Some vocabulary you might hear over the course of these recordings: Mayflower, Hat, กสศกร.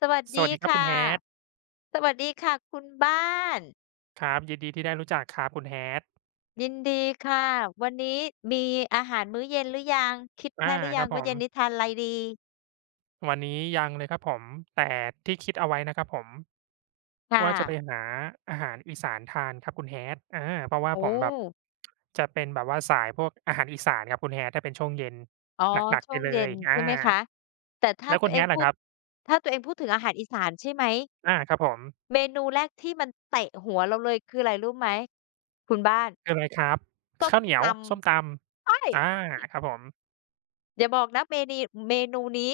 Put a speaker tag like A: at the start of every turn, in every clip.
A: สวัส
B: ส
A: ดี
B: วัสดีครับคุณ
A: ค่ะ
B: Hat
A: สวัสดีค่ะคุณบ้าน
B: ครับยินดีที่ได้รู้จักครับคุณ Hat
A: ยินดีค่ะวันนี้มีอาหารมื้อเย็นหรือยังคิด
B: อา
A: ได้หรือ
B: ค
A: ยั
B: รั
A: ง
B: บผ
A: ว่า
B: ม
A: เย็นนี้ทานอะไรดี
B: วันนี้ยังเลยครับผมแต่ที่คิดเอาไว้นะครับผม
A: ค่ะ
B: ว่าจะไปหาอาหารอีสานทานครับคุณ Hat เพราะว่า
A: โอ้
B: ผมแบบจะเป็นแบบว่าสายพวกอาหารอีสานครับคุณ Hat ถ้าเป็นช่วงเย็น
A: อ๋อ
B: หนักๆ
A: ช่
B: ไป
A: วง
B: เล
A: เย็
B: ย
A: นใช่ไหมคะแต่ถ้า
B: แล้ว
A: ตั
B: คุ
A: ว
B: ณ
A: เอง
B: Hat
A: พู
B: ล่ะค
A: ด
B: รับ
A: ถ้าตัวเองพูดถึงอาหารอีสานใช่ไหม
B: ครับผม
A: เมนูแรกที่มันเตะหัวเราเลยคืออะไรรู้ไหมคุณบ้าน
B: คืออะไรครับ
A: ส้ม
B: ข้าวเหนีย
A: ต
B: วส้มต
A: ำใช่
B: ำครับผม
A: อย่าบอกนะเมนูนี้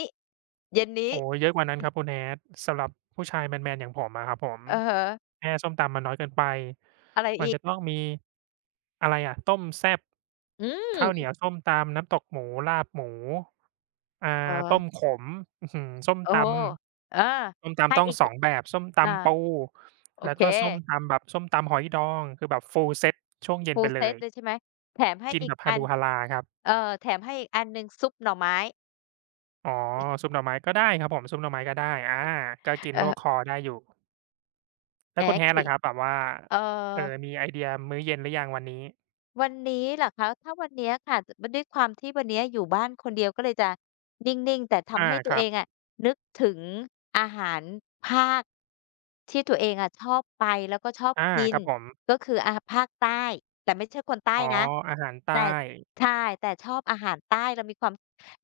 A: เย็นนี้
B: โอ้โฮเยอะกว่านั้นครับคุณ Hat สำหรับผู้ชายแมนๆอย่างผมอะครับผม
A: อือฮึ
B: แค่ส้มตำมันน้อยเกินไป
A: อะไร
B: มัน
A: อีก
B: จะต้องมีอะไรอะต้มแซ่บ
A: อื
B: ข้าวเหนี
A: ม
B: ยวส้มตำน้ำตกหมูลาบหมูอ่
A: เอ
B: าต้ม
A: อ
B: ขมอื้อฮือส้ม
A: โอ้
B: ต
A: โฮเออ
B: ำส้ม
A: ให้
B: ตำต้อง
A: อีก
B: ส
A: ย
B: องแบบส้ม
A: อา
B: ตำปู
A: โอ
B: แล้ว
A: เค
B: ก็ส้มตำแบบส้มตำหอยดองคือแบบ Full เซตช่วงเย็นไป
A: full เซ
B: เล
A: ต
B: ย
A: เลยใช่ไหมแถมให้
B: กิน
A: อี
B: แบ
A: ก
B: บฮา
A: อัน
B: รูฮาราครับ
A: แถมให้อีกอันหนึ่งซุปหน่อไม้
B: อ๋อซุปหน่อไม้ก็ได้ครับผมซุปหน่อไม้ก็ได้ก็กิน
A: เอ
B: ลวกค
A: อ
B: อได้อยู่
A: แห
B: แล้
A: ม
B: วคุณ Hat
A: ขิ
B: ล่ะครับแบบว่า
A: เอ่อ
B: มีไอเดียมื้อเย็นหรือยังวันนี้
A: วันนี้เหรอคะถ้าวันเนี้ยค่ะด้วยความที่วันเนี้ยอยู่บ้านคนเดียวก็เลยจะนิ่งๆแต่ทำ
B: อา
A: ให้ตั
B: ค
A: ว
B: รั
A: เอ
B: บ
A: งอะนึกถึงอาหารภาคที่ตัวเองอะชอบไปแล้วก็ชอบ
B: อา
A: กิ
B: ค
A: น
B: รับผม
A: ก็คืออาภาคใต้แต่ไม่ใช่คนใต้
B: อ๋อ
A: นะ
B: อาหารใต้
A: แต่ใช่แต่ชอบอาหารใต้เรามีความ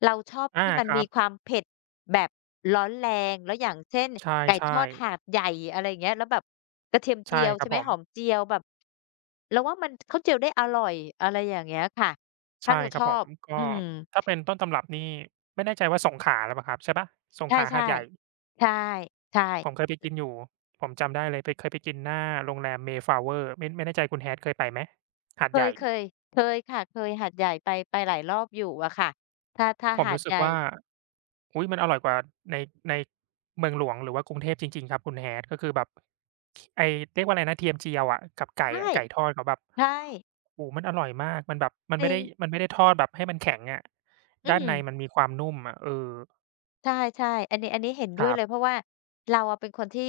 A: เราชอบ
B: อา
A: ที่มัน
B: ครั
A: มี
B: บ
A: ความเผ็ดแบบร้อนแรงแล้วอย่างเช่น
B: ใ
A: ไก่ท
B: ช่
A: อด
B: ๆ
A: หาดใหญ่อะไรอย่างเงี้ยแล้วแบบกระเทียมเจี
B: ใช่
A: ยว
B: ครั
A: ใช่
B: บ
A: ไห
B: ผ
A: ม
B: ม
A: หอมเจียวแบบเราว่ามันเขาเจียวได้อร่อยอะไรอย่างเงี้ยค่ะถ้า
B: ใช่
A: เรา
B: ค
A: ช
B: รับ
A: อ
B: ผม
A: บ
B: ก็
A: อืม
B: ถ้าเป็นต้นตำรับนี่ไม่แน่ใจว่าสงขลาหรือเปล่าครับใช่เปล่าสงข
A: ใช่
B: ลา
A: ๆ
B: หาดใหญ่
A: ใช่ใช่
B: ผมเคยไปกินอยู่ผมจำได้เลยไปเคยไปกินหน้าโรงแรม Mayflower ไม่แน่ใจคุณ Hat เคยไปไหมหาด
A: เค
B: ให
A: ย
B: ญ่
A: เคยเคยค่ะเคยหาดใหญ่ไปไปหลายรอบอยู่อะค่ะถ้า
B: ผม
A: หาด
B: รู้สึ
A: ให
B: ก
A: ญ่
B: ว่าอุ๊ยมันอร่อยกว่าในในเมืองหลวงหรือว่ากรุงเทพจริงๆครับคุณ Hat ก็คือแบบไอ้เรียกว่าอะไรนะเทียมเจียวอะกับไก่
A: ใช่
B: อะไก่ทอดเขาแบบ
A: ใช่
B: โอ้โฮมันอร่อยมากมันแบบมัน
A: จ
B: ไม่
A: ริง
B: ได้มันไม่ได้ทอดแบบให้มันแข็งอะ
A: อื
B: ด้าน
A: ม
B: ในมันมีความนุ่มอะเออ
A: ใช่ๆอันนี้เห็นด้
B: ค
A: วย
B: รั
A: เลย เพ
B: บ
A: ราะว่าเราอะเป็นคนที่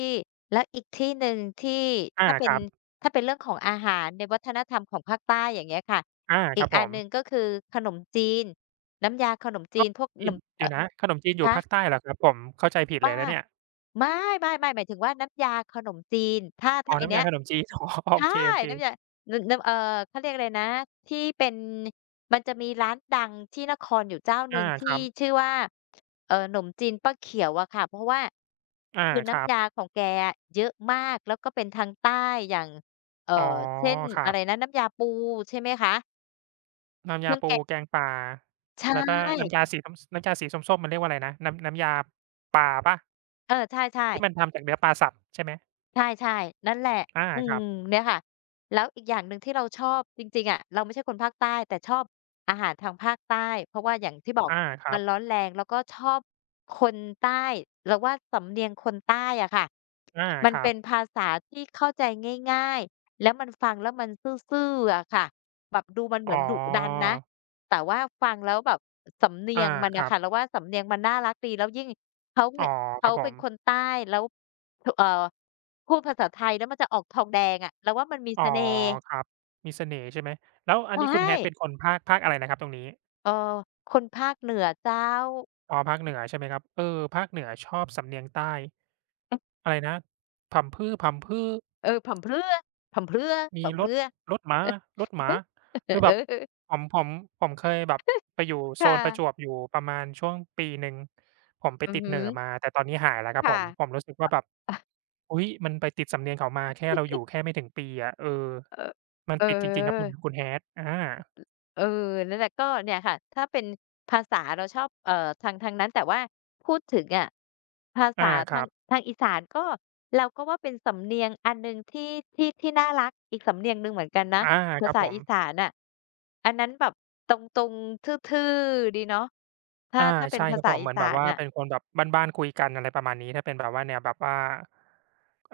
A: แล้วอีกที่หนึ่งที่
B: อา
A: ถ้าเป็
B: ค
A: น
B: รับ
A: เรื่องของอาหารในวัฒนธรรมของภาคใต้อย่างเงี้ยค่ะ
B: อา
A: อี
B: ค
A: ก
B: รับผ
A: อัน
B: ม
A: หนึ่งก็คือขนมจีนน้ำยาขนมจี
B: อ้าว
A: นพวกห
B: จี
A: น่
B: น
A: ม
B: เดี๋ยวนะขนมจีนอยู่ภาค
A: คะ
B: ใต้เหรอครับผมเข้าใจผิดเล
A: บ้า
B: ยนะเนี่ย
A: ไม่ๆๆหมายถึงว่าน้ำยาขนมจีนถ้า
B: อ๋อ
A: ถ้าไอ้
B: น้ำ
A: เนี้
B: ยา
A: ย
B: ขนมจีน อ๋อโอ
A: ใช่
B: เคๆ
A: น้ำยานน้ำเขาเรียกอะไรนะที่เป็นมันจะมีร้านดังที่นครอยู่เจ้าหนึ่
B: อา
A: ง
B: ค
A: ที่
B: รับ
A: ชื่อว่าหนมจีนป้าเขียวอะค่ะเพราะว่า
B: อา
A: คือ
B: ครั
A: น้ำ
B: บ
A: ยาของแกอะเยอะมากแล้วก็เป็นทางใต้อย่างเอ่อ
B: อ๋อ
A: เช่น
B: ครั
A: อะ
B: บ
A: ไรนะน้ำยาปูใช่ไหมคะ
B: น้ำ
A: เค
B: ยา
A: รื่องแก
B: ปู
A: ง
B: แกงป่า
A: ใช่
B: แล้วก็น้ำยาสีส้มน้ำยาสีส้มๆมันเรียกว่าอะไรนะน้ำยาป่าเปล่า
A: เออใช่
B: ที่มัน
A: ๆ
B: ทำจากเนื้อปลาสับใช่ไหม
A: ใช่ๆนั่นแหละ
B: อา
A: อื
B: ค
A: ม
B: รับ
A: เนี่ยค่ะแล้วอีกอย่างหนึ่งที่เราชอบจริงๆอะเราไม่ใช่คนภาคใต้แต่ชอบอาหารทางภาคใต้เพราะว่าอย่างที่บอก
B: อาครั
A: มัน
B: บ
A: ร้อนแรงแล้วก็ชอบคนใต้เราว่าสำเนียงคนใต้อะค่ะ
B: อา
A: มัน
B: ครั
A: เป็น
B: บ
A: ภาษาที่เข้าใจง่ายๆแล้วมันฟังแล้วมันซื่อๆอะค่ะแบบดูมันเห
B: อ๋
A: มื
B: อ
A: อนดุดันนะแต่ว่าฟังแล้วแบบสำเนี
B: อา
A: ยงมัน
B: ค
A: น่ะ
B: รับ
A: ค่ะเราว่าสำเนียงมันน่ารักดีแล้วยิ่งเขาพ
B: อ๋อค
A: เขา
B: รับผ
A: เป็น
B: ม
A: คนใต้แล้วถพูดภาษาไทยแล้วมันจะออกทองแดงอะเราว่ามันมี
B: อ๋อ
A: เสน่ห์
B: ครับมีเสน่ห์ใช่ไหมแล้วอันนี้คุณ
A: ใช่
B: Hat เป็นคนภาคอะไรนะครับตรงนี้
A: เออคนภาคเหนือเจ้า
B: อ๋อภาคเหนือใช่ไหมครับเออภาคเหนือชอบสำเนียงใต้อะไรนะพำพื้อ
A: เออผ่ำเพรื่อผ่ำเพรื่อ
B: มี
A: ผ่ำ
B: ร
A: เพ
B: ถ
A: รื่อ
B: รถม้า รถหมา
A: เอ
B: คือแบบ
A: อ
B: ผมผมผมเคยแบบไปอยู่
A: ค
B: โซนประจวบ
A: ่ะ
B: อยู่ประมาณช่วงปีหนึ่งผมไป
A: อือ
B: ติด
A: ฮึ
B: เหน่อมาแต่ตอนนี้หายแล้วครับผ
A: ค่ะ
B: มผมรู้สึกว่าแบบอุ๊ยมันไปติดสำเนียงเขามาแค่เราอยู่แค่ไม่ถึงปีอะเออ
A: เออ
B: มัน
A: เอ
B: ติดจริงๆครับคุณ
A: อ
B: คุณ Hat อา
A: เออนั่นแหละก็เนี่ยค่ะถ้าเป็นภาษาเราชอบทางทางนั้นแต่ว่าพูดถึงอะภา
B: อา
A: ษา
B: ค
A: ทา
B: รั
A: ง
B: บ
A: ทางอีสานก็เราก็ว่าเป็นสำเนียงอันหนึ่งที่ที่น่ารักอีกสำเนียงหนึ่งเหมือนกันนะ
B: อาค
A: ภา
B: รับ
A: ษา
B: ผม
A: อีสานน่ะอันนั้นแบบตรงๆทื่อๆดีเนาะถ้า
B: อา
A: ถ้าเป็น
B: ใช่ค
A: ภา
B: รับ
A: ษา
B: ผม
A: อี
B: เหมือน
A: สา
B: แบบ
A: น
B: ว่า
A: น่ะ
B: เป็นคนแบบบ้านๆคุยกันอะไรประมาณนี้ถ้าเป็นแบบว่าแนวแบบว่า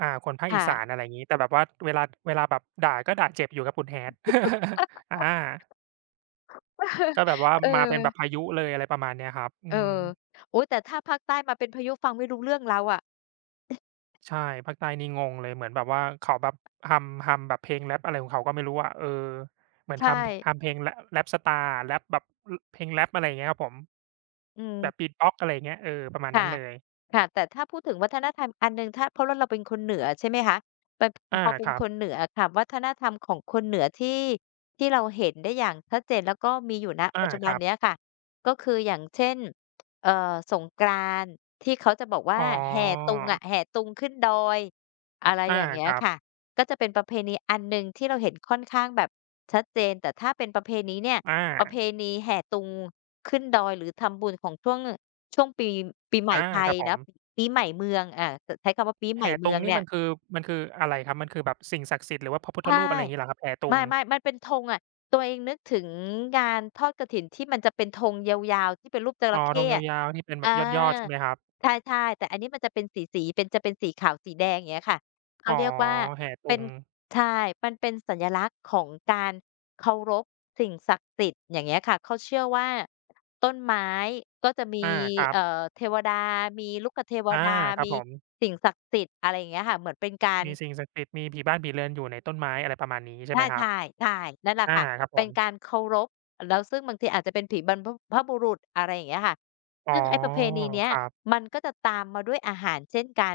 B: คนภาคอี
A: ค่ะ
B: สานอะไรอย่างงี้แต่แบบว่าเวลาแบบด่าก็ด่าเจ็บอยู่ครับคุณ Hat อา ก็แบบว่า
A: เออ
B: มาเป็นแบบพายุเลยอะไรประมาณเนี้ยครับอื
A: เอ
B: ม
A: อโอ๊ยแต่ถ้าภาคใต้มาเป็นพายุฟังไม่รู้เรื่องแล้วอะ
B: ใช่ภาคใต้นี่งงเลยเหมือนแบบว่าเขาแบบฮัมแบบเพลงแรปอะไรของเขาก็ไม่รู้อะเออเหมือน
A: ใช่
B: ฮัมเพลงรแรปสตาร์อะแร็ปแบบอเพลงแร็ปอะไรอย่างเงี้ยครับผม
A: อื
B: แบบบี
A: ม
B: ตบ็อกอะไรอย่างเงี้ยเออประมาณนั้
A: ค่ะ
B: นเลย
A: ค่ะ แต่ถ้าพูดถึงวัฒนธรรมอันหนึ่งถ้าเพราะว่าเราเป็นคนเหนือใช่ไหมคะป
B: อา
A: พอเป็
B: ค
A: น
B: รับ
A: คนเหนืออะค่ะวัฒนธรรมของคนเหนือที่ที่เราเห็นได้อย่างชัดเจนแล้วก็มีอยู่ณ
B: อา
A: ปัจจุ
B: ค
A: บัน
B: รับ
A: เนี้ยค่ะก็คืออย่างเช่นสงกรานต์ที่เขาจะบอกว่า
B: อ๋อ
A: แห่ตุงอะแห่ตุงขึ้นดอยอะไร
B: อา
A: อย่างเงี้
B: ค
A: ย
B: รับ
A: ค่ะก็จะเป็นประเพณีอันหนึ่งที่เราเห็นค่อนข้างแบบชัดเจนแต่ถ้าเป็นประเพณีเนี่ย
B: อ
A: ประเพ
B: า
A: ณีแห่ตุงขึ้นดอยหรือทำบุญของช่วง ช่วงปีปีใหม่
B: อา
A: ไท
B: ค
A: ย
B: รับผ
A: นะ
B: ม
A: ปีใหม่เมืองอาใช้คำว่าปีใหม่
B: แห่
A: เมื
B: ตุ
A: อ
B: ง
A: ง
B: นี่
A: เนี่ย
B: มันคืออะไรครับมันคือแบบสิ่งศักดิ์สิทธิ์หรือว่าพระพุทธ
A: ใช่
B: รูปอะไรอย่างงี้เหรอครับแห่
A: ไม
B: ตุง
A: ่ๆมันเป็นธงอะตัวเองนึกถึงงานทอดกฐินที่มันจะเป็นธงยาวๆที่เป็นรูปจ
B: อ๋อ
A: ระ
B: ธ
A: เข้
B: ง
A: อะ
B: ยาวๆที่เป็นแบ
A: อา
B: บยอดๆใช่ไหมครับ
A: ใช่ๆแต่อันนี้มันจะเป็นสีๆเป็นจะเป็นสีขาวสีแดงอย่างเงี้ยค่ะเขา
B: อ๋อ
A: เรียกว่า
B: แห่ตุ
A: เป็น
B: ง
A: ใช่มันเป็นสัญลักษณ์ของการเคารพสิ่งศักดิ์สิทธิ์อย่างเงี้ยค่ะเขาเชื่อว่าต้นไม้ก็จะมี
B: อาครับ
A: เทวดามีลูกเทว
B: อา
A: ดา
B: ครับ
A: มี
B: ผม
A: สิ่งศักดิ์สิทธิ์อะไรอย่างเงี้ยค่ะเหมือนเป็นการ
B: มีสิ่งศักดิ์สิทธิ์มีผีบ้านผีเรือนอยู่ในต้นไม้อะไรประมาณนี้ใช่
A: ใช่
B: ไหมครับ
A: ใช่ใช่นั่นแหละ
B: อา
A: ค่ะ
B: ครับผ
A: เป็น
B: ม
A: การเคารพแล้วซึ่งบางทีอาจจะเป็นผีบรรพพบุรุษอะไรอย่างเงี้ยค่ะ
B: อ๋อ
A: ซึ่งไอ้ประเพณีเนี้ย
B: ครับ
A: มันก็จะตามมาด้วยอาหารเช่นกัน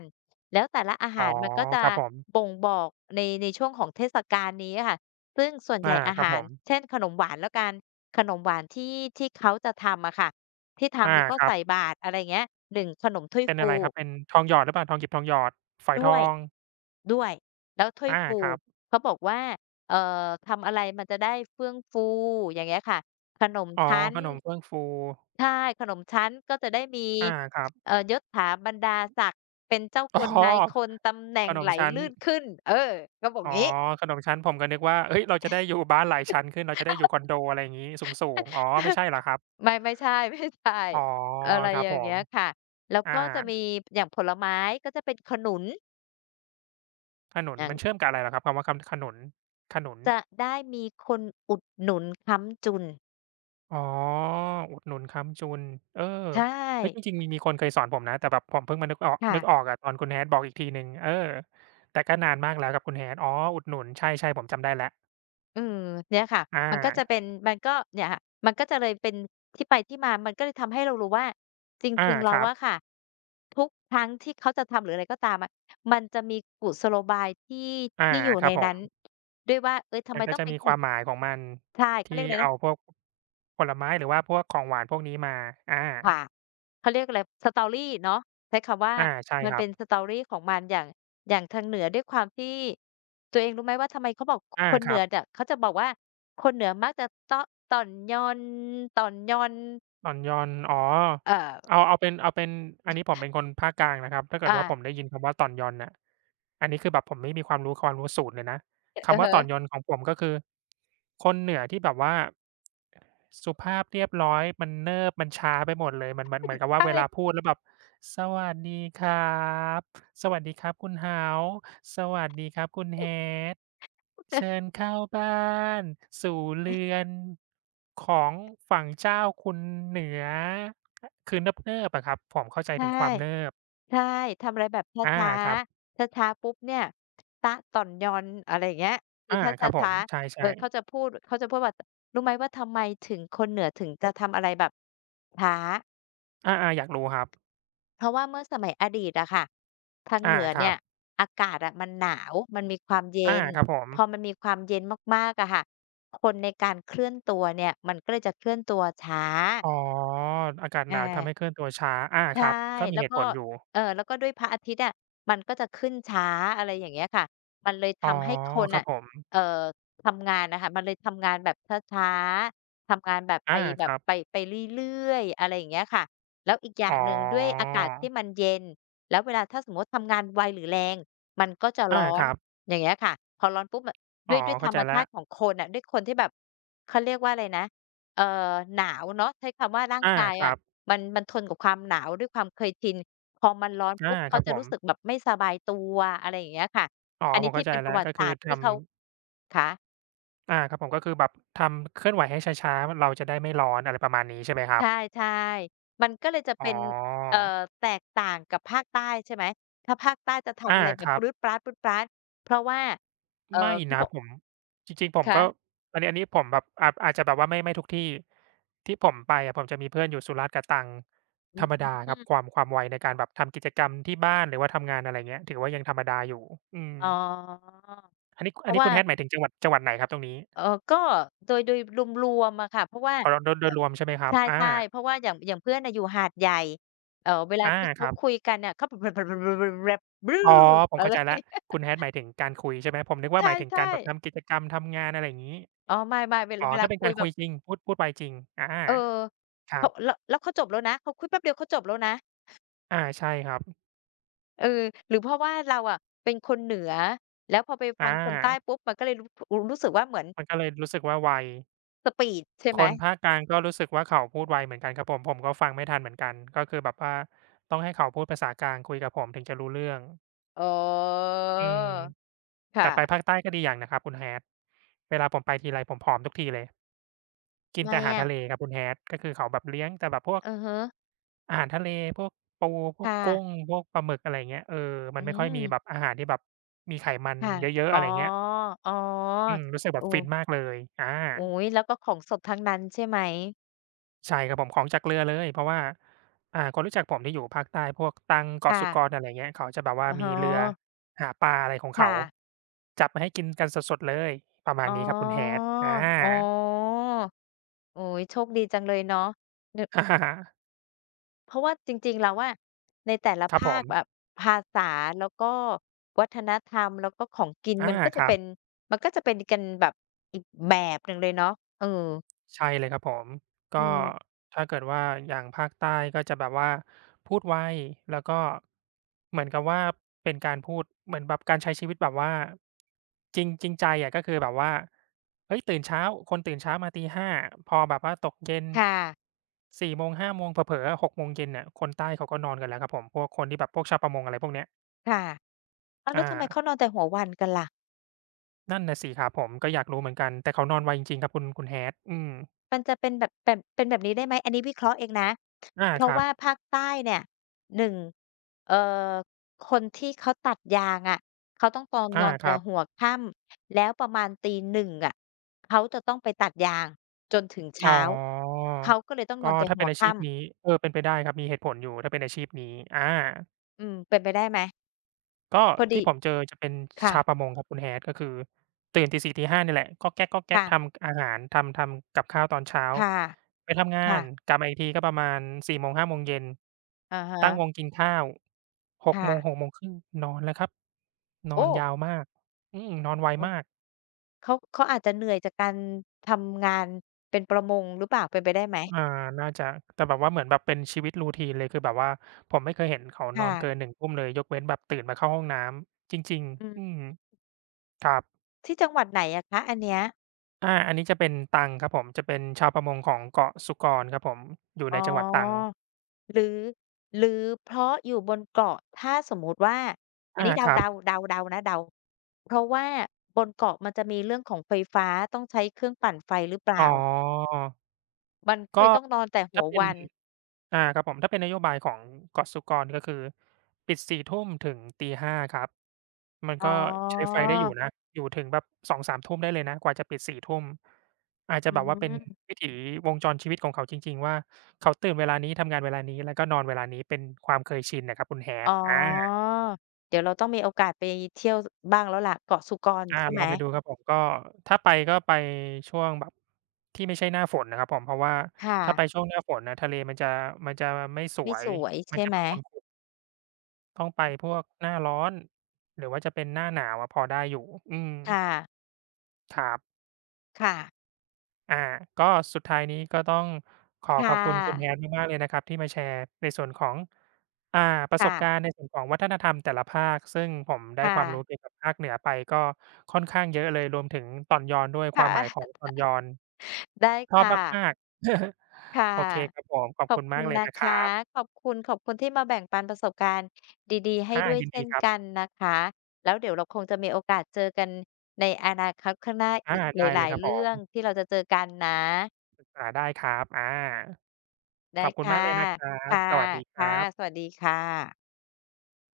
A: แล้วแต่ละอา
B: อ๋อ
A: หารมันก็จะ
B: ครับผม
A: บ่งบอกในช่วงของเทศกาลนี้อะค่ะ ซึ่งส่วนใหญ่
B: อา
A: อา
B: ครับ
A: หา
B: ผ
A: ร
B: ม
A: เช่นขนมหวานแล้วกันขนมหวานที่เขาจะทำอะค่ะที่
B: อา
A: ทำแล้วก็
B: ครั
A: ใส่
B: บ
A: บาตรอะไรอย่างเงี้ยหนึ่งขนมถ้วย
B: เป็น
A: ฟู
B: อะไรครับเป็นทองหยอดหรือเปล่าทองหยิบทองหยอดฝอยท
A: ด้วย
B: อง
A: ด้วย แล้วถ้วยฟู
B: ครับ
A: เขาบอกว่าเอ่อทำอะไรมันจะได้เฟื่องฟูอย่างเงี้ยค่ะขนม
B: อ๋อ
A: ชั้น
B: ขนมเฟื่องฟู
A: ใช่ขนมชั้นก็จะได้มี
B: อาครับ
A: ยศถาบรรดาศักดิ์เป็นเจ้าค
B: อ๋อ
A: นนายคนตำแหน่
B: ข
A: ง
B: น
A: ไห
B: ม
A: ล
B: ชั้น
A: ลื่นขึ้นเออก็บอก
B: อ๋อ
A: งี้
B: ขนมชั้นผมก็นึกว่าเฮ้ยเราจะได้อยู่บ้านหลายชั้นขึ้นเราจะได้อยู่คอนโดอะไรอย่างงี้สูงๆอ๋อไม่ใช่เหรอครับ
A: ไม่ไม่ใช่ ไม่ใช่
B: อ๋อ
A: อะไร
B: ครับ
A: อย่า
B: ผ
A: ง
B: ม
A: เงี้ยค่ะแล้ว
B: อา
A: ก็จะมีอย่างผลไม้ก็จะเป็นขนุน
B: ขนุน
A: อย่าง
B: มันเชื่อมกับอะไรเหรอครับคำว่าขนุนขนุน
A: จะได้มีคนอุดหนุนค้ำจุน
B: อ๋ออุดหนุนค้ำจุนเออ
A: ใช
B: เฮ้ยจ
A: ่
B: ริงๆมีคนเคยสอนผมนะแต่แบบผมเพิ่งมานึกออก
A: ค่ะ
B: นึกออกอะตอนคุณ Hat บอกอีกทีหนึ่งเออแต่ก็นานมากแล้วกับคุณ Hat อ๋ออุดหนุนใช่ๆผมจำได้แล้ว
A: เออเนี่ยค่ะ
B: อ
A: มันก็จะ
B: า
A: เป็นมันก็เนี่ยค่ะมันก็จะเลยเป็นที่ไปที่มามันก็เลยทำให้เรารู้ว่าจ
B: อา
A: ริงๆแล้
B: ค
A: ว
B: รับ
A: อะค่ะทุกครั้งที่เขาจะทำหรืออะไรก็ตามอะมันจะมีกุศโลบายที่
B: อา
A: ที่อยู่
B: ค
A: ใน
B: รับผ
A: นั้
B: ม
A: นด้วยว่าเอ๊ยทำ
B: มั
A: ไม
B: นก็
A: ต้อง
B: จะ
A: เป็น
B: มี
A: ค
B: ความหมายของมัน
A: ใช่เขาเรีย
B: ที่
A: กอะไรนะ
B: เอาพวกผลไม้หรือว่าพวกของหวานพวกนี้มาอา
A: ค่ะเขาเรียกอะไร story เนาะใช้คำว่า
B: อาใช่
A: มัน
B: ครั
A: เป็
B: บ
A: น story ของมันอย่างอย่างทางเหนือด้วยความที่ตัวเองรู้ไหมว่าทำไมเขาบอกค
B: อา
A: คน
B: ค
A: เห
B: รั
A: นือ
B: บ
A: เนี่ยเขาจะบอกว่าคนเหนือมักจะต้อต่อนญอนต่อนญอน
B: อ่อนโยนอ๋อ
A: เอ่อ
B: เอาเป็นอันนี้ผมเป็นคนภาคกลางนะครับถ้าเกิด
A: อ่า
B: ว่าผมได้ยินคำว่าต่อนยอนน่ะอันนี้คือแบบผมไม่มีความรู้ศูนย์เลยนะ
A: อะ
B: คำว่าต่อนยอน
A: ฮะ
B: ของผมก็คือคนเหนือที่แบบว่า สุภาพเรียบร้อยมันเนิบมันช้าไปหมดเลยมันเหมือนกับว่า
A: ใช่
B: เวลาพูดแล้วแบบสวัสดีครับสวัสดีครับคุณ House สวัสดีครับคุณ Hat เชิญ เข้าบ้านสู่เรือนของฝั่งเจ้าคุณเหนือคือเนิบๆอะครับผมเข้าใจ
A: ใช่
B: ถึงความเนิบ
A: ใช่ทำอะไรแบบช
B: อา
A: ้า
B: ครับ
A: ๆช้าๆปุ๊บเนี่ยต๊ะต่อนญอนอะไรอย่างเงี้ยคือ
B: อา
A: ถ้า
B: ค
A: ช
B: รับผม
A: ้า
B: ใ
A: ๆเออ
B: ช่ๆ
A: เขาจะพูดเขาจะพูดว่ารู้ไหมว่าทำไมถึงคนเหนือถึงจะทำอะไรแบบช้า
B: อาๆอยากรู้ครับ
A: เพราะว่าเมื่อสมัยอดีตอะค่ะทางเห
B: อา
A: นือ
B: ครั
A: เนี่ย
B: บ
A: อากาศอะมันหนาวมันมีความเย็
B: อา
A: น
B: ครับผม
A: พอมันมีความเย็นมากๆอะค่ะคนในการเคลื่อนตัวเนี่ยมันก็เลยจะเคลื่อนตัวช้า
B: อ๋ออากาศห
A: อ
B: นาวทำให้เค
A: า
B: ลื่อนตัวช้าอาค
A: ใช่
B: รับก็มี
A: แล้ว
B: เหตุ
A: ก็
B: ผลอยู่
A: แล้วก็ด้วยพระอาทิตย์อะมันก็จะขึ้นช้าอะไรอย่างเงี้ยค่ะมันเลย
B: อ๋อ
A: ทำให้คน
B: ครับ
A: น่ะ
B: ผม
A: เอ่อทำงานน่ะค่ะมันเลยทำงานแบบช้าๆทำงานแบบไป
B: อา
A: แบ
B: ค
A: บ
B: รับ
A: ไปเรื่อยๆอะไรอย่างเงี้ยค่ะแล้วอีกอย่า
B: อ๋อ
A: งหนึ่งด้วยอากาศที่มันเย็นแล้วเวลาถ้าสมมุติทำงานไวหรือแรงมันก็จะ
B: อา
A: ร้อ
B: ค
A: น
B: รับ
A: อย่างเงี้ยค่ะพอร้อนปุ๊บอะ
B: อ๋
A: ด้
B: อ
A: วยด้วยธร
B: เข้าใจ
A: รม
B: แล้
A: ชา
B: ว
A: ติของคนน่ะด้วยคนที่แบบเขาเรียกว่าอะไรนะเอ่อหนาวเนาะใช้คำว่าร่าง
B: อา
A: กาย
B: ค
A: อะ
B: รับ
A: มันมันทนกับความหนาวด้วยความเคยชินพอมันร้อน
B: อา
A: ปุ๊บ
B: ค
A: เขา
B: รับ
A: จะ
B: ผม
A: รู้สึกแบบไม่สบายตัวอะไรอย่างเงี้ยค่ะ
B: อ๋อ
A: อัน
B: ผ
A: นี้
B: ม
A: ที่
B: เข้าใจ
A: เป็นป
B: แล้ว
A: ระวั
B: ก็
A: ติศา
B: คือ
A: สตร์ที่
B: ทำ
A: เขาคะ
B: อาครับผมก็คือแบบทำเคลื่อนไหวให้ช้าๆเราจะได้ไม่ร้อนอะไรประมาณนี้ใช่ไหมครั
A: ใช
B: บ
A: ่ๆมันก็เลยจะ
B: อ๋อ
A: เป็นเอ่อแตกต่างกับภาคใต้ใช่ไหม ถ้าภาคใต้จะทำ
B: อา
A: อะไรแบ
B: ค
A: บ
B: รั
A: ป
B: บ
A: รื๊ดปร้าดปรื๊ดปร้าดเพราะว่า
B: ไม่
A: เขา
B: นะ
A: บอก
B: ผมจริงๆผม
A: คะ
B: ก็อันนี้ผมแบบอาจจะแบบว่าไม่ทุกที่ที่ผมไปอะผมจะมีเพื่อนอยู่สุราษฎร์กับตรัง
A: อื
B: ธ
A: ม
B: รรมดาครับความไวในการแบบทำกิจกรรมที่บ้านหรือว่าทำงานอะไรอย่างเงี้ยถือว่ายังธรรมดาอยู่อืม
A: อ๋อ
B: อันนี้
A: เพ
B: อัน
A: ราะ
B: นี้
A: ว่า
B: คุณ Hat หมายถึงจังหวัดไหนครับตรงนี้
A: เอ่อก็โดยรวมๆอะค่ะเพราะว่า
B: อ๋อโดยโด
A: เอ่อ
B: ยรวมใช่ไหมครับอา
A: ใช่ๆเพราะว่าอย่างอย่างเพื่อนน่ะอยู่หาดใหญ่เวลา
B: อา
A: ที่
B: ค
A: เขา
B: รับ
A: คุยกันเนี่ยเขา
B: อ๋อผ ม
A: อะ
B: เข้า
A: ไร่
B: ใจแล้วคุณ Hat หมายถึงการคุยใช่ไหมผมนึก
A: ใ
B: ว่าหมายถึงการ
A: ช่
B: แบบทำ
A: ๆ
B: กิจกรรมทำงานอะไรอย่างงี้
A: อ๋อไม่ๆเวลา
B: อ๋อ
A: เวลา
B: ถ้าเป็น
A: คุ
B: กา
A: ย
B: ร
A: แบ
B: คุ
A: บ
B: ยจริงพูดไวจริงอา
A: เออ
B: ครั
A: เขา
B: บ
A: แล้วแล้วเขาจบแล้วนะเขาคุยแป๊บเดียวเขาจบแล้วนะ
B: อาใช่ครับ
A: เออหรือเพราะว่าเราอะเป็นคนเหนือแล้วพอไปฟั
B: อา
A: งคนใต้ปุ๊บมันก็เลยรู้รู้รู้สึกว่าเหมือน
B: มันก็เลยรู้สึกว่าไว
A: สปีดใช่ไห
B: ค
A: ม
B: นภาคกลางก็รู้สึกว่าเขาพูดไวเหมือนกันครับผมผมก็ฟังไม่ทันเหมือนกันก็คือแบบว่าต้องให้เขาพูดภาษากลางคุยกับผมถึงจะรู้เรื่อง
A: อ๋อ
B: อืมแต่
A: ค่ะ
B: ไปภาคใต้ก็ดีอย่างนะครับคุณ Hat เวลาผมไปทีไรผมผอมทุกทีเลยกิ
A: ทำ
B: น
A: ไม
B: แต่อาหาร
A: อะ
B: ทะเลครับคุณ Hat ก็คือเขาแบบเลี้ยงแต่แบบพวก
A: อือฮึ
B: อาหารทะเลพวกปูพ
A: ค
B: วกกุ้ง
A: ่ะ
B: พวกปลาหมึกอะไรอย่างเงี้ยเออมั
A: อื
B: นไม่ค่อยมีแบบ
A: ม
B: อาหารที่แบบมีไขมัน
A: ค่ะ
B: เยอะๆ
A: อ๋อ
B: อะไร่าเงี้ย
A: อ๋อ
B: อืมรู้สึกแบ
A: โอ้
B: บฟินมากเลยอา
A: อุ๊ยแล้วก็ของสดทั้งนั้นใช่ไหม
B: ใช่ครับผมของจากเรือเลยเพราะว่าอ่าคนรู้จักผมที่อยู่ภาคใต้พวกตรังเกาะ
A: ค่ะ
B: สุกรอะไรเงี้ยเขาจะแบบว่า
A: อะฮ
B: มีเรือ
A: ะ
B: หาปลาอะไรของเขา
A: ค่ะ
B: จับมาให้กินกันสดๆเลยประมาณ
A: อ๋อ
B: นี้ครับคุณ Hat อา
A: อ๋อโอโยโชคดีจังเลยเนาะเน่อะ เพราะว่าจริงๆแล้วอะในแต่ละ
B: ครับผ
A: ภาค
B: ม
A: แบบภาษาแล้วก็วัฒนธรรมแล้วก็ของกิน
B: อา
A: มันก็
B: ค
A: จะ
B: รับ
A: เป็นมันก็จะเป็นกันแบบอีกแบบหนึ่งเลยเนาะเออ
B: ใช่เลยครับผมก็
A: อืม
B: ถ้าเกิดว่าอย่างภาคใต้ก็จะแบบว่าพูดไวแล้วก็เหมือนกับว่าเป็นการพูดเหมือนแบบการใช้ชีวิตแบบว่าจริงจริงใจอะก็คือแบบว่าเฮ้ยตื่นเช้าคนตื่นเช้ามาตี5พอแบบว่าตกเย็น
A: ค่ะ
B: 4โมงห้าโมงเผลอๆอะ6โมงเย็นน่ะคนใต้เขาก็นอนกันแล้วครับผมพวกคนที่แบบพวกชาวประมงอะไรพวกเนี้ย
A: ค่ะอ้าวแล้
B: อา
A: วทำไมเขานอนแต่หัววันกันล่ะ
B: นั่นน่ะสิครับผมก็อยากรู้เหมือนกันแต่เขานอนไวจริงๆครับคุณ Hat อืม
A: มันจะเป็นแบบแบบเป็นแบบนี้ได้ไหมอันนี้วิเคราะห์เองนะ
B: อา
A: เพ
B: ค
A: ราะ
B: รับ
A: ว่าภาคใต้เนี่ยหนึ่งเอ่อคนที่เขาตัดยางอะเขาต้องตอนน
B: อา
A: อน
B: ค
A: แต่
B: รับ
A: หัวค่ำแล้วประมาณตีหนึ่งอะเขาจะต้องไปตัดยางจนถึง
B: อ๋
A: เช้า
B: อ
A: เขาก็เลยต้องน
B: ก็
A: อนแต่
B: ถ้า
A: หั
B: เป็
A: ว
B: นอาชีพ
A: ค่ำ
B: นี้เออเป็นไปได้ครับ มีเหตุผลอยู่ถ้าเป็นอาชีพนี้อา
A: อืมเป็นไปได้ไหม
B: ก็
A: พอ
B: ที่
A: ดี
B: ผมเจอจะเป็นชาวป
A: ค่ะ
B: ระมงครับคุณ Hat ก็คือตื่นตี4ตี5เนี่ยแหละก๊อกแก๊กๆ
A: ค่ะ
B: ทำอาหารทำกับข้าวตอนเช้า
A: ค่ะ
B: ไปทำงา
A: ค่ะ
B: นกลับมาอีกทีก็ประมาณ4โมง5โมงเย็น
A: อะ
B: ตั้งวง
A: ฮะ
B: กินข้าว6โมง
A: ค่ะ
B: 6โมงครึ่งนอนแล้วครับนอ
A: โอ้
B: นยาวมากอืมนอนไว
A: โอ้
B: มาก
A: เขาเขาอาจจะเหนื่อยจากการทำงานเป็นประมงหรือเปล่าเป็นไปได้ไหม
B: อ่า น่าจะ แต่แบบว่าเหมือนแบบเป็นชีวิต routine เลยคือแบบว่าผมไม่เคยเห็นเขานอนเกิน
A: ค่ะ
B: 1ทุ่มเลย ยกเว้นแบบตื่นมาเข้าห้องน้ำ จริง
A: อืม
B: ๆอืมครับ
A: ที่จังหวัดไหนอะคะอันเนี้ย
B: อาอันนี้จะเป็นตังครับผม จะเป็นชาวประมงของเกาะสุกรครับผม อยู่
A: อ๋อ
B: ในจังหวัดตรัง
A: หรือ หรือเพราะอยู่บนเกาะถ้าสมมุติว่าอัน
B: อา
A: นี้
B: ค
A: เดา
B: รับ
A: ๆเดาๆนะเดาเพราะว่าบนเกาะมันจะมีเรื่องของไฟฟ้าต้องใช้เครื่องปั่นไฟหรือเป
B: อ๋
A: ล่า
B: อ
A: มันก็
B: ก็
A: เลยต้องนอนแต่หั
B: ถ้า
A: ว
B: เป็น
A: วัน
B: อ่าครับผมถ้าเป็นนโยบายของกสศกรก็คือปิดสี่ทุ่มถึงตีห้าครับมัน
A: อ๋อ
B: ก็ใช้ไฟได้อยู่นะอยู่ถึงแบบ2-3ทุ่มได้เลยนะกว่าจะปิดสี่ทุ่มอาจจะ
A: อื
B: แบบว่าเป็น
A: ม
B: วิถีวงจรชีวิตของเขาจริงๆว่าเขาตื่นเวลานี้ทำงานเวลานี้แล้วก็นอนเวลานี้เป็นความเคยชินน่ะครับคุณ Hat
A: อ๋อ
B: อา
A: เดี๋ยวเราต้องมีโอกาสไปเที่ยวสบ้างแล้วล่ะเกาะสุกร
B: อา
A: ใช่ไห
B: ล
A: ม
B: องไปดูครับผมก็ถ้าไปก็ไปช่วงแบบที่ไม่ใช่หน้าฝนนะครับผมเพราะว่า
A: ค่ะ
B: ถ้าไปช่วงหน้าฝนน่ะทะเลมันจะไม่ส
A: ไม่
B: ว
A: ส
B: ย
A: วย
B: มัน
A: ใช่
B: จะ
A: ไหม
B: แบบครุๆต้องไปพวกหน้าร้อนหรือว่าจะเป็นหน้าหนาวอะพอได้อยู่อืม
A: ค่ะ
B: ครับ
A: ค่ะ
B: อ่าก็สุดท้ายนี้ก็ต้องขอขอ
A: ค่ะ
B: บคุณคุณ Hat มากๆเลยนะครับที่มาแชร์ในส่วนของอ่าประส
A: ค่ะ
B: บการณ์ในส่วนของวัฒนธรรมแต่ละภาคซึ่งผมได้
A: ค
B: ความรู้
A: ่ะ
B: เกี่ยวกับภาคเหนือไปก็ค่อนข้างเยอะเลยรวมถึงตอนยอนด้วยค
A: ค่
B: วามหมายขอ
A: ะ
B: งตอนยอน
A: ได้
B: ชอบ
A: ค่ะ
B: มากๆ
A: ค่ะ
B: โอเคครับผมขอบ
A: ขอ
B: คุ
A: บ
B: ณมา
A: คุ
B: ก
A: ณ
B: เลย
A: นะ
B: นะครั
A: คะ
B: บ
A: ขอบคุณ ขอบคุณที่มาแบ่งปันประสบการณ์ดีๆให้
B: อา
A: ด้วย
B: ยิน
A: เช่
B: ดี
A: น
B: ครับ
A: กันนะคะ แล้วเดี๋ยวเราคงจะมีโอกาสเจอกันในอนาคตข้างหน้า
B: อา
A: อีกห
B: ได้เลย
A: ลาย
B: ครั
A: ๆ
B: บผ
A: เรื่อง
B: ม
A: ที่เราจะเจอกันนะ
B: อ่าได้ครับอาข
A: ได้
B: อบคุณมาก
A: ค่ะ
B: เลยนะครับ
A: ค่ะ
B: สวัสดีครั
A: ค่ะ ส
B: บ
A: วัสดีค่ะ